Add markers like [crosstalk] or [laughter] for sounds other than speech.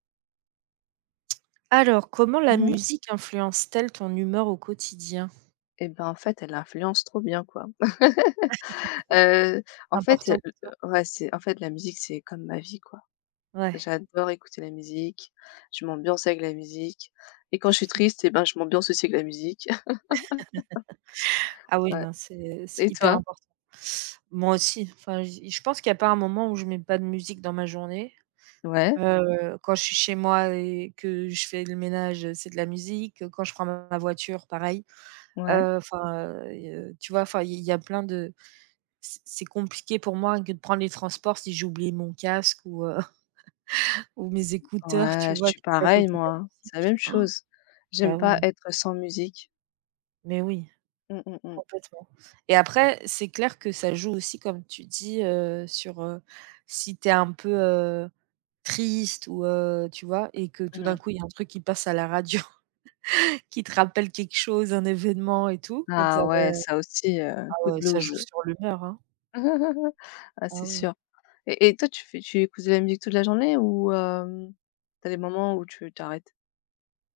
Alors comment la Mmh mh. musique influence t-elle ton humeur au quotidien? Et bah en fait elle influence trop bien, quoi. [chuckles] [chuckles] Heu C'est en fait, le important pour le toi? ouais c'est en fait la musique c'est comme ma vie, quoi. Ouais. J'adore écouter la musique, je m'ambiance avec la musique et quand je suis triste, et ben je m'ambiance aussi avec de la musique. [chuckles] [laughs] Ah oui, Ouais non, c'est c'est et hyper toi? important. Moi aussi, enfin j'y je pense qu'il y a pas un moment où je mets pas de musique dans ma journée. Ouais. Heu, quand je suis chez moi et que je fais le ménage, c'est de la musique. Quand je prends ma voiture pareil. Ouais. Heu, enfin, heu, il y tu vois, enfin i il y a plein de c'est c'est compliqué pour moi que de prendre les transports si j'oublie mon casque ou heu, [chuckles] ou mes écouteurs, Ouais, tu je vois suis que je peux pas pareil écouter de moi, la hein. C'est la musique. même Han. chose. J'aime Ben pas oui. être sans musique. Mais oui, Mmh. mmh mh. complètemen et après, c'est clair que ça joue aussi, comme tu dis, heu, sur, heu, si tu es un peu, heu, triste ou, heu, tu vois et que tout Mmh d'un mh. coup il y a un truc qui passe à la radio, [chuckles] qui te rappelle quelque chose, un événement et tout. Donc ça Ah peut ouais, ça aussi, heu, ah coup de ouais, ça joue blues. sur l'humeur, hein. [laughs] Ah c'est Ah oui. sûr et et toi tu fais tu écoutes de la musique toute la journée ou hem, tu as des moments où tu tu arrêtes?